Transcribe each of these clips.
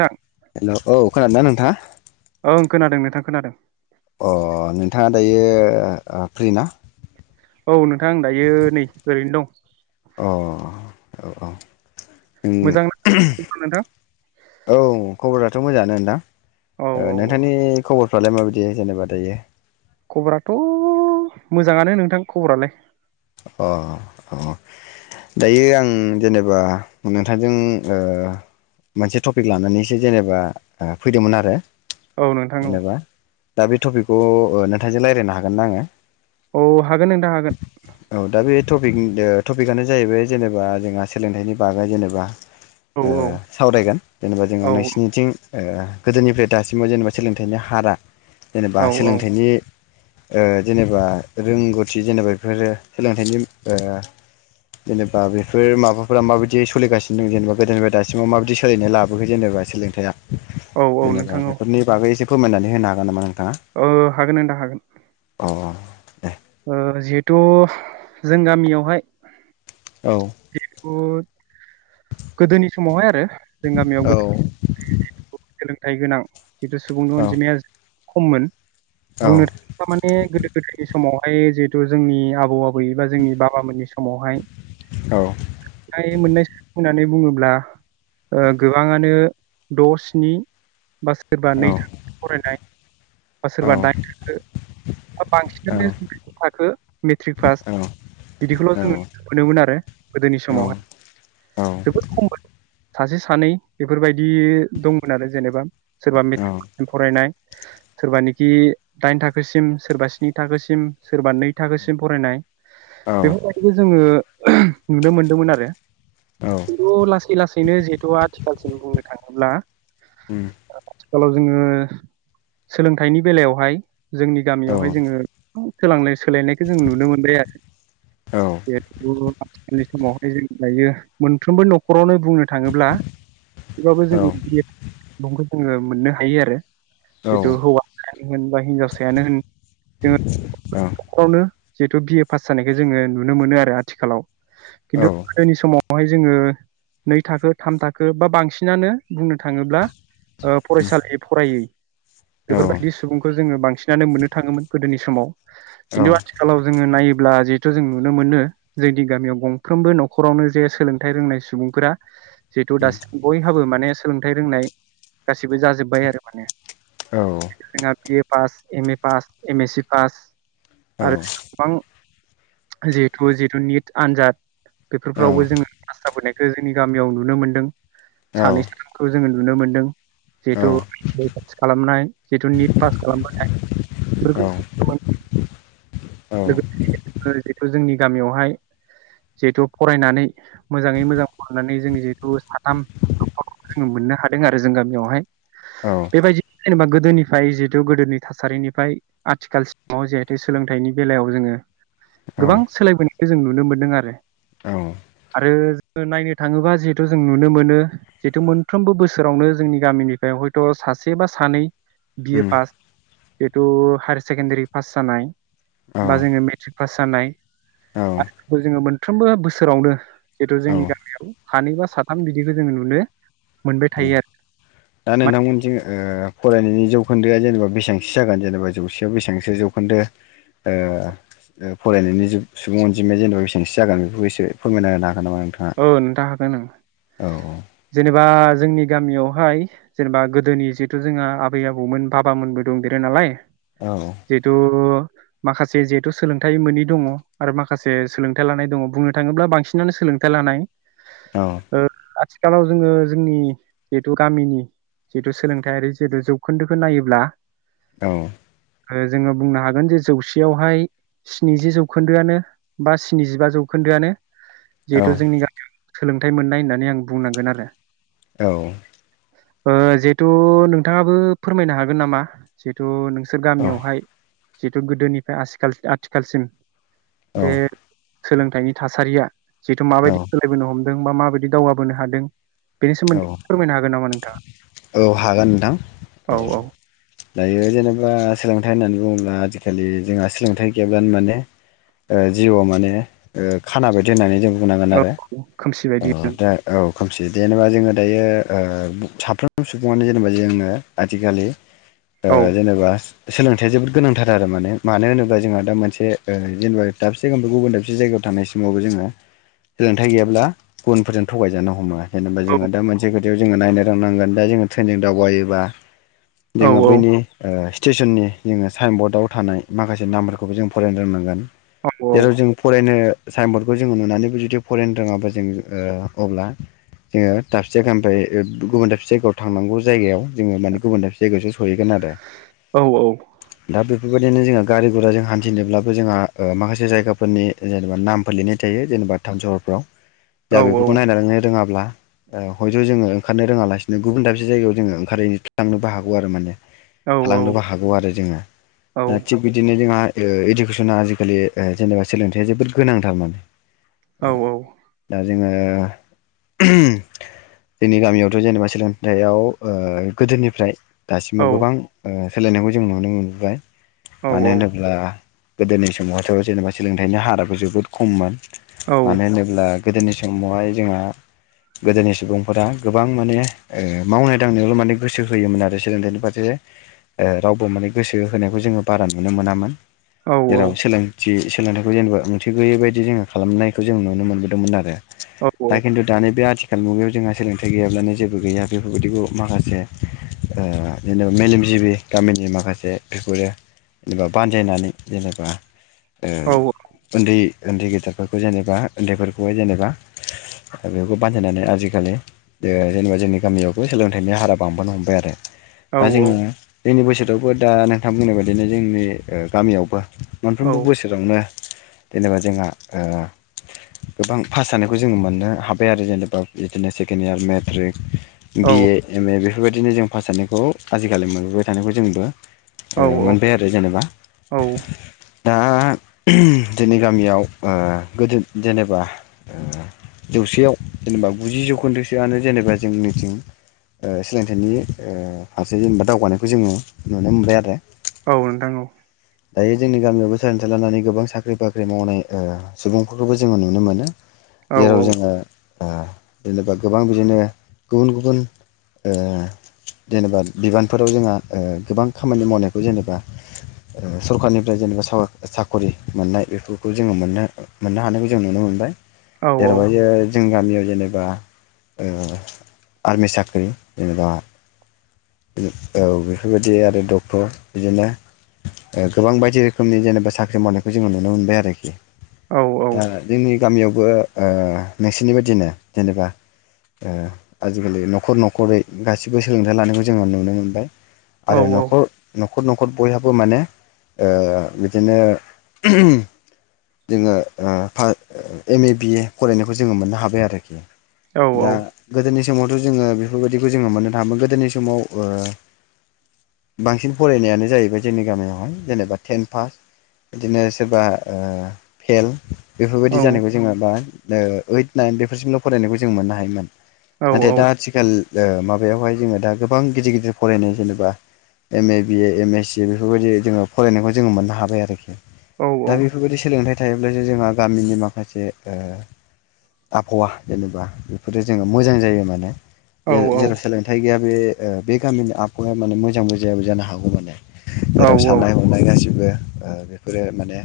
नोंथां हेल' औ। खोनादोंना नोंथाङा? ओं खोनादों नोंथां खोनादों। अ नोंथाङा दायो फ्रि ना? औ नोंथांं दायो नै ओरैनो दं। अ औ औ। मोजां ना खबरा नोंथां? औ खबराथ' मोजाङानो औ नोंथां। औ नोंथांनि खबर फ्रालाय माबायदि जेनेबा दायो? खबराथ' मोजाङानो नोंथां खबरालाय। अ अ दायो आं जेनेबा नोंथांजों ओ मोनसे टपिक लानानैसो जेनेबा ओ फैदोंमोन आरो। औ नोंथां औ। जेनेबा दा बे टपिकखौ ओ नोंथांजों रायज्लायनो हागोन ना आङो? औ हागोन नोंथां हागोन। औ दा बे टपिक टपिकआनो जाहैबाय जेनेबा जोंहा सोलोंथाइनि बागै जेनेबा औ ओ सावरायगोन जेनेबा जोङो औ नोसिनिथिं ओ गोदोनिफ्राय दासिमाव जेनेबा सोलोंथाइनि हारआ जेनेबा औ औ सोलोंथाइनि ओ जेनेबा रोंगौथि जेनेबा बेफोरो सोलोंथाइनि ओ जेनेबा बेफोर माबाफोरा माबायदि सोलिगासिनो दं जेनेबा गोदोनिफ्राय दासिमाव माबायदि सोलिायनाय लाबोखो जेनेबा सोलोंथाइया? औ औ जेनेबा नोंथां बेफोरनि बागै एसे फोरमायनानै होनो हागोन नामा नों औ हागोन नोंथां हागोन। अ दे ओ जिहेथु जों गामियावहाय औ गोदोनि समावहाय आरो जों गामियाव औ गोदो थाइ गोनां जिथु सुबुंनि औ अनजिमाया खममोन। औ बुंनो थाङोबा माने गोदो गोदायनि स मावहाय जिहेथु जोंनि आबौ आबै बा जोंनि बाबामोननि समावहाय औ नाय मोननाय [unintelligible] बुङोब्ला ओ गोबांआनो दं स्नि बा सोरबा औ नै थाखो फरायनाय बा औ सोरबा दाइन थाखो बा बांसिन औ [unintelligible] थाखो मेट्रिक पास बिदिखौल' जोङो न मोनोमोन आरो गोदोनि समावहाय औ जोबोद खम मोन। सासे सानै बेफोरबायदि दंमोन आरो जेनोबा। सोरबा मेट्रिक [unintelligible] फरायनाय सोरबानिखि दाइन थाखोसिम सोरबा स्नि थाखोसिम सोरबा नै थाखोसिम फरायनाय। बेफोरबायदिनो जोङो नुनो मोनदोंमोन आरो। औ खिन्थु लासै लासैनो जिहेतु आथिखालसिम बुंनो थाङो अब्ला ओम। आथिखालाव जोङो सोलोंथाइनि बेलायावहाय जोंनि औ गामियावहाय औ जोङो [unintelligible] सोलायनायखौ जों नुनो मोनबाय आरो औ बेथ' आथिखालनि समावहाय जों दायो मोनफ्रोमबो न'खरावनो बुंनो थाङोब्ला थेवबाबो जों बि [unintelligible] जोङो मोननो हायो आरो। जिथु हौवायानो होन बा हिनजावसायानो होन जोंङो [unintelligible] जिहेथु बि ए पास जानायखौ जोङो नुनो मोनो आरो आथिखालाव खिथु गोदोनि समाव बेवहाय जोङो नै थाखो थाम थाखो बा बांसिनानो बुंनो थाङोब्ला फरायसालि फरायै बेफोरबायदि सुबुंखौ जोङो बां सिनानो मोननो थाङोमोन गोदोनि समाव खिन्थु आथिखालाव जोङो नायो ब्ला जिहेथु जों नुनो मोनो जोंनि गामियाव गंफ्रोमबो न'खरावनो जे सोलोंथाइ रोंनाय सुबुंफोरा जिहेतु उम दासिम बयहाबो माने सोलोंथाइ रोंनाय गासिबो जाजोब्बाय आरो माने जोंना बियो pass M A pass M S C pass आरो गोबां जिहेतु जितु निट आन्जाद बेफोरावबो जोङो पास जाबोनाय बेखो जोंनि गामियाव नुनो मोन्दों सानैसोखौ जोङो नुनो मोन्दों जिहेथु खालामनाय जिहेथु निट पास खालामनाय बेफोरखौ [inaudible] लोगोसे जिथु जोंनि। गामियावहाय जिहेथु फरायनानै। मोजाङै मोजां खालामनानै जों जिहेथु साथाम। जोङो मोननो हादों आरो जों गामियावहाय। बेबायदि जेनेबा गोद गोदोनिफ्राय जिहेथु गोदोनि थासारिनिफ्राय आथिखाल सिाव जिहेथु सोलोंथाइनि बेलायाव जोङो। गोबां सोलायबोनाय खो जों नुनो मोनदों आरो। औ आरो जोङो नायनो थाङोबा जिहेतु जों नुनो मोनो जिहेथु मोनफ्रोमबो बोसोरावनो जोंनि गामिनिफ्राय हयथ सासे बा सानै। B A pass. जिथु हायार सेकेणडारि पास जानाय बा जोङो मेथ्रिख पास जानाय औ [unintelligible] मोनफ्रोमबो बोसोरावनो। जितु जोंनि गामियाव। सानै बा साथाम बिदिखौ जोङो नुनो। मोनबाय थायो आरो दा मा- नोंथांमोनिथिं ओ फरायनायनि जौखोन्दोआ जेनेबा बेसांसो जागोन जेनेबा जौसेयाव बेसेबांसो जौखोन्दो फरायनायनि सुबुं अनजिमाया जेनेबा बेसेबांसो जागोन बेखौ एसेो फोरमायना होनो हाग औ नोंथां हागोन ओं हागोन जेनेब बा जोंनि गामियावहाय जेनेबा गोदोनि जिहेथु जोंहा आबै आबौमोन बाबामोनबो दंदेरो नालाय। नामा नोंथाङा औ जिथु। माखासे जिहेथु सोलोंथाइ मनि दङ आरो माखासे सोलोंथाइ लानाय दङ बुंनो थाङोब्ला बांसिनानो सोलों। था लानाय औ ओ आथि आथिखालाव जोङो जोंनि जिहेतु गामिनि जितु सोलोंथायारि जिथु जौखोन्दोखौ नायोब्ला। औ। आरो जोङो बुंनो हागोन जे जौसेयावहाय स्निजि जौखोन्दोआनो बा स्निजिबा जौखोन्दोआनो। औ जिहेथु जोंनि गामियाव सोलोंथाइ मोननाय होननानै आं बुंनांगोन आरो। औ। ओ जिहेथु नोंथाङाबो फोरमायनो हागोन नामा जिहेथु नों। जों गामियावहाय जिहेतु गोदोनिफ्राय आथिाल आथिखालसिम। देर सोलोंथाइनि थासारिया जिेथु औ माबायदि सोलायोनो हमो। बा माबायदि दावगाबोनो हादों। बेनि औ सोमोन्दै फोरमायनो हागोन नामा नोंथाङा औ हागोन नोंथां औ। दायो जेनेबा सोलोंथाइ होननानै बुङोब्ला आजिखालि जोंहा सोलोंथाइ गैयाब्लानो माने जिउआव माने खाना बायदि होननानै जों बुंनांगोन औ आरो खोमसि बायदि दा औ। खोमसि। जेनेबा जोङो ओ दायो साफ्रोम सुबुङानो जेनेबा जोङो आथिखालि ओ औ जेनेबा सोलोंथाइा जोबोद गोनांथार आरो माने मानो होनोबा जोंहा दा मोनसे जेनेबा दाबसे एमबा गुबुन दाबसे जायगायाव थानायनाय समावबो जोङो सोलोंथाइ गैयाब्ला गुबुनफोरजों थगायजानो हमो। जेनेबा औ जोंहा दा मोन खोथायाव। जोङो नायनो थांनांगोन दा जोङो ट्रेनजों दावबायोबा। औ जोङो औ बैनि ओ स्टेसननि जोङो साइन बर्डआव थानाय माखासे नामफोरखौबो जों फरायनो रोंनांगोन जेराव जों फरायनो साइन बर्डखौ जोङो नुनानैबो जुदि फरायनो रोङाबा जों ओ अब्ला जोङो दाबसे जायगा ओमफ्राय गुबुन दाबसे जायगायाव थांनांग जायगायाव जोङो माने गुबुन दाबसे जायगायावसो सहैगोन आरो औ दा बे बेबायदिनो जोङो गारि गर जों हान्थिनोब्लाबो जोंहा माखासे जायगाफोरनि जेनेबा नामफोर लिरनाय थायो जेनेबा टाउ सहरफ्राव दा बेफोरखौ औ नायनानैनो रोङाब्ला हयथ' जोङो ओंखारनो रोङालासिनो गुबुन दाबसे जायगायाव जोङो ओंखारहैनो थांनोबो हागौ आरो माने औ औ थालांनोबो हागौ आरो जोङो औ नोंथां औ दा थिग बिदिनो जोंहा इडुकेसना आजिखालि जेनेबा सोलोंथाइया जोबोद गोनांथार माने औ औ। दा जोङो जोंनि गामियावथ' जेनेबा सोलोंथायाइयाव गोदोनिफ्राय दासिमाव गोबां ओ सोलायनायखौ जों नुनो मोनबोबाय। मानो होनोब्ला गोदोनि समावहथ' जेनेबा सोलोंथाइनि हाराबो जोबोद खममोन। मानो होनोब्ला गोदोनि समावहाय जोंहा गोदोनि सुबुंफोरा गोबां माने ओ मावनाय दांनायावल' माने गोसो होयोमोन आरो सोलोंथाइनि फारसे ओ रावबो माने गोसो होनायखौ जोङो बारा नुनो मोनामोन। जेराव सोलोंथि सोलोंथाइखौ जेनेबा ओंथि गैयै बायदि जोङो खालामनायखौ जों नुनो मोनबोदोंमोन आरो। औ दा औ। खिन्थु दानि बे आथिखाल मुगायाव जोंहा सोलोंथाइ गैयाब्लानो जेबो गैया बेफोरबायदिखौ माखासे अ जेनेबा मेलेमजिबि गामिनि माखासे बेफोरो जेनेबा बानजायनानै जेनेबा ओं उन्दै उन्दै गेदेरफोरखौ जेनेबा उन्दैफोरखौहाय जेनेबा बेखौ बान्जायनानै आजिखालि अ जेनेबा जोंनि गामियावबो सोलोंथाइनि हारा बांबानो हमबाय आरो। दा जोङो जोंनि बोसोर थेवबो दा नोंथां बुंनाय बायदिनो जोंनि अ गामियावबो मोनफ्रोमबो बोसोरावनो जेनेबा जोंहा अ गोबां पास जानायखौ जोंङो मोननो हाबाय आरो जेनेबा बिदिनो second year matric BA M A बेबायदिनो जों पास जानायखौ आजिखालि मोनबोबाय थानायबो जोंबो ओ मोनबाय आरो जेनेबा दा जोंनि गामियाव ओ गोदो जेने [unintelligible] जौसेयाव जेनेबा गुजि जौखोन्दोसोआनो जेनेबा जोंनिथिं ओ सोलोंथाइनि ओ फारसे जेनेबा दावगानायखौ जोङो नुनो मोनबाय आरो। औ नोंथां औ। बे जोंनि गामियावबो सोलोंथाय लानानै गोबां साख्रि बाख्रि मावनाय अ सुबुंफोरखौबो जोङो नुनो मोनो। औ जेराव औ। जोङो ओ जेनेबा गोबां बिदिनो गुबुन गुबुन ओ जेनेबा बिबानफोराव जोंहा ओ गोबां खामानि मावनायखौ जेनेबा सरखारनिफ्राय जेनेबा स-साख'रि मोननाय बेफोरखौ जोङो मोननो मोननो हानायखौ जों नुनो मोनबाय औ औ। जोंनि गामियाव जेनेबा ओ आर्मि साख्रि जेनेबा ओ औ बेफोरबायदि आरो डक्टर बिदिनो गोबां बायदि रोखोमनि जेनेबा साख्रि मावनायखौ जोङो नुनो मोनबाय आरोखि। औ औ। दा जोंनि गामियावबो ओ नोंसिनि बायदिनो जेनेबा ओ आजिखालि न'खर न'खरै गासिबो सोलोंथाइ लानायखौ जोङो नुनो मोनबाय आरो नखर न'खर न'खर बयहाबो माने ओ बिदिनो जोङो ओ फा एम ए बिए फरायनो बेखौ जोङो मोननो हाबाय आरो औ दा गोदोनि समावथ' जोङो बेफोरबायदिखौ जोङो मोननो थाङामोन गोदोनि समाव ओ बांसिन फरायनायानो जाहैबाय जोंनि गामियावहाय जेनेबा टेन पास बिदिनो सोरबा ओ फेल बेफोरबायदि औ जानायखौ जोङो बा ओ ओइट नाइन बेफोरसिमल' फरायनायखौ जों मोननो हायोमोन नाथाय दा आथिखाल ओ माबायावहाय जोङो दा गोबां गिदिर गिदिर फरायनाय जेनेबा M A B A M S C बेफोरबायदि जोङो फरायनायखौ जोङो मोननो हाबाय आरोखि दा बेफोरबायदि सोलोंथाइ थायोब्लासो जोंहा गामिनि माखासे ओ आबहावा जेनेबा बेफोरो जोङो मोजां जायो माने जे जेराव सोलोंथाय गैया बे ओ बे गामिनि आबहावाया माने मोजांबो जायाबो जानो हागौ माने जेराव साननाय हनाय गासिबो बेफोरो माने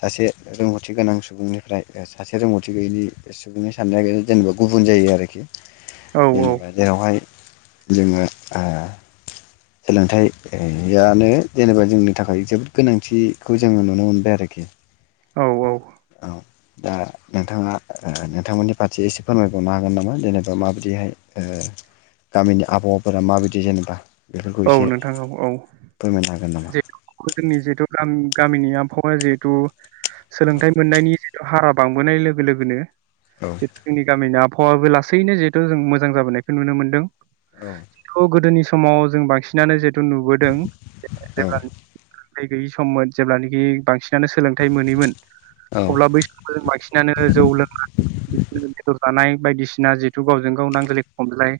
सासे रोंगौथि गोनां सुबुंनिफ्राय सासे रोंगौथि थिग बेबादि सुबुंनि साननाया जेनेबा गुबुन जायो आरोखि जेनेबा जेरावहाय जोङो आ सोलोंथायानो जेनेबा जोंनि थाखाय जोबोद गोनांथिखौ जोङो नुनो मोनबाय आरोखि औ दा नोंथाङा नोंथांमोननि फारसे एसे फोरमायबावनो हागोन नामा जेनेबा माबायदिहाय गामिनि आबहावाफोरा माबायदि जेनेबा बेफोरखौ एसे औ नोंथां औ फोरमायनो हागोन नामा जोंनि जिहेतु गामि गामिनि आबहावाया जिहेतु सोलोंथाइ मोननायनि जिथु हारा बांबोनाय लोगो औ लोगोनो [unintelligible] गामि आब हावा लासैनो जिहेथु जों मोजां जाबोनायखौ नुनो मोनदों औ खौ गोदोनि सम समाव जों बांसिनानो जे नुबोदों औ जेब्ला गैयि सममोन जेब्लानोखि बांसिनानो सोलोंथाइ मोनिमोन औ अब्ला बै समखौ जों बांसिनानो जौ लों थानाय बायदिसिना जिहेथु गावजों गाव नांज्लाय खमज्लाय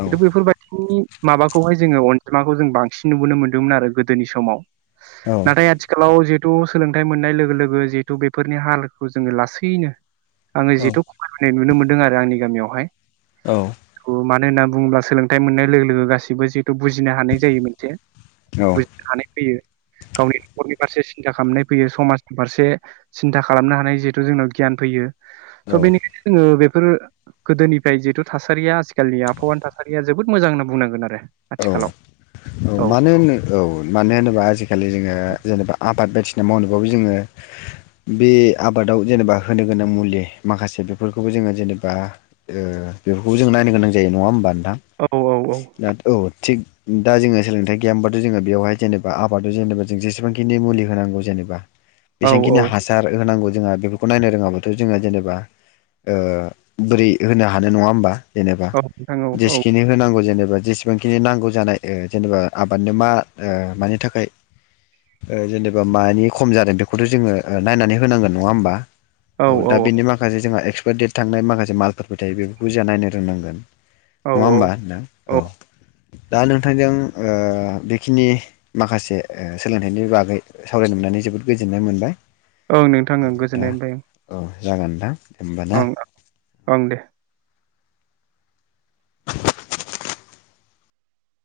औ बेफोरबादिनि माबाखौहाय जोङो अनजिमाखौ जों बांसिन नुबोनो मोनदोंमोन आरो गोद गोदोनि समाव औ नाथाय आथिखालाव जि सोलोंथाइ मोननाय लोगो लोगो जिहेथु बेफोरनि हालखौ जोङो लासैनो आङो जिथु खमाय बोनाय नुनो मोनदों दों आरो आंनि गामियावहाय औ मान होनना बुङोब्ला सोलोंथाइ मोननाय लोगो लोगो गासिबो जि बुजिनो हानाय जायो मोनसे बुजिनो हानाय फैयो गावनि न'खरनि फारसे सिनथा खालामनाय फैयो समाजनि फारसे सिनथा खालामनो हानाय जिहेथु जोंनाव गियान फैयो औ थ' बेनिखायनो जोङो बेब बेफोर गोदोनिफ्राय जिहेतु थासारिया आथिखालनि आबहावानि थासारिया जोबोद मोजां होनना बुंनांगोन आरो औ आथिखालाव औ मानो होननो औ मानो होनोबा आजि आजिखालि जोङो जेनेबा आबाद बायदिसिना मावनोबाबो जोङो बे आफादाव होनो गोनां मुलि माख से बेफोरखौबो जोंङो जेनेबा ओ बेफोरखौबो जोंङो नायनो गोनां जायो नङा होनबा? औ औ उम थिग दा जोङो सोलोंथाइ गैयामोनबाथ' जोङो बेयावहाय जेनेबा आबादाव जेनेबा जों जेसेबांखिनि मुलि होनांगौ जेनेबा औ बेसेबांखिनि औ हासार होनांगौ जोंहा बेफोरखौ नायनो रोङाब्लाथ' जोङो जेनेबा ओ बोरै होनो हानाय नङा होमबा? जेनेबा औ नोंथां औ औ जेसेखिनि होनांगौ जेने बा‌ जेस बेबांखिनि नांगौ जानाय ओ जेनेबा आबादनो मा ओ मानि थाखाय ओ जेनेबा मानि खम जादों बेखौथ' जोङो ओ नायनानै होनांगोन नङा होमबा। औ दा बेनि माखासे जोंहा एक्स देत थांनाय माखासे मालफोर थायो बेफोरखौ जों नायनो रोंनांगोन। औ नङा होमबा नोंथां औ दा नोंथांजों ओ बेखिनि माखासे ओ सोलोंथाइनि बागै सावरायनो मोननानै जोबोद गोजोननाय मोनबाय। औ नोंथां ओं दा गोजोननाय मोनबाय। औ जागोन नोंथां होमबा ना? ओं ओं ओं दे।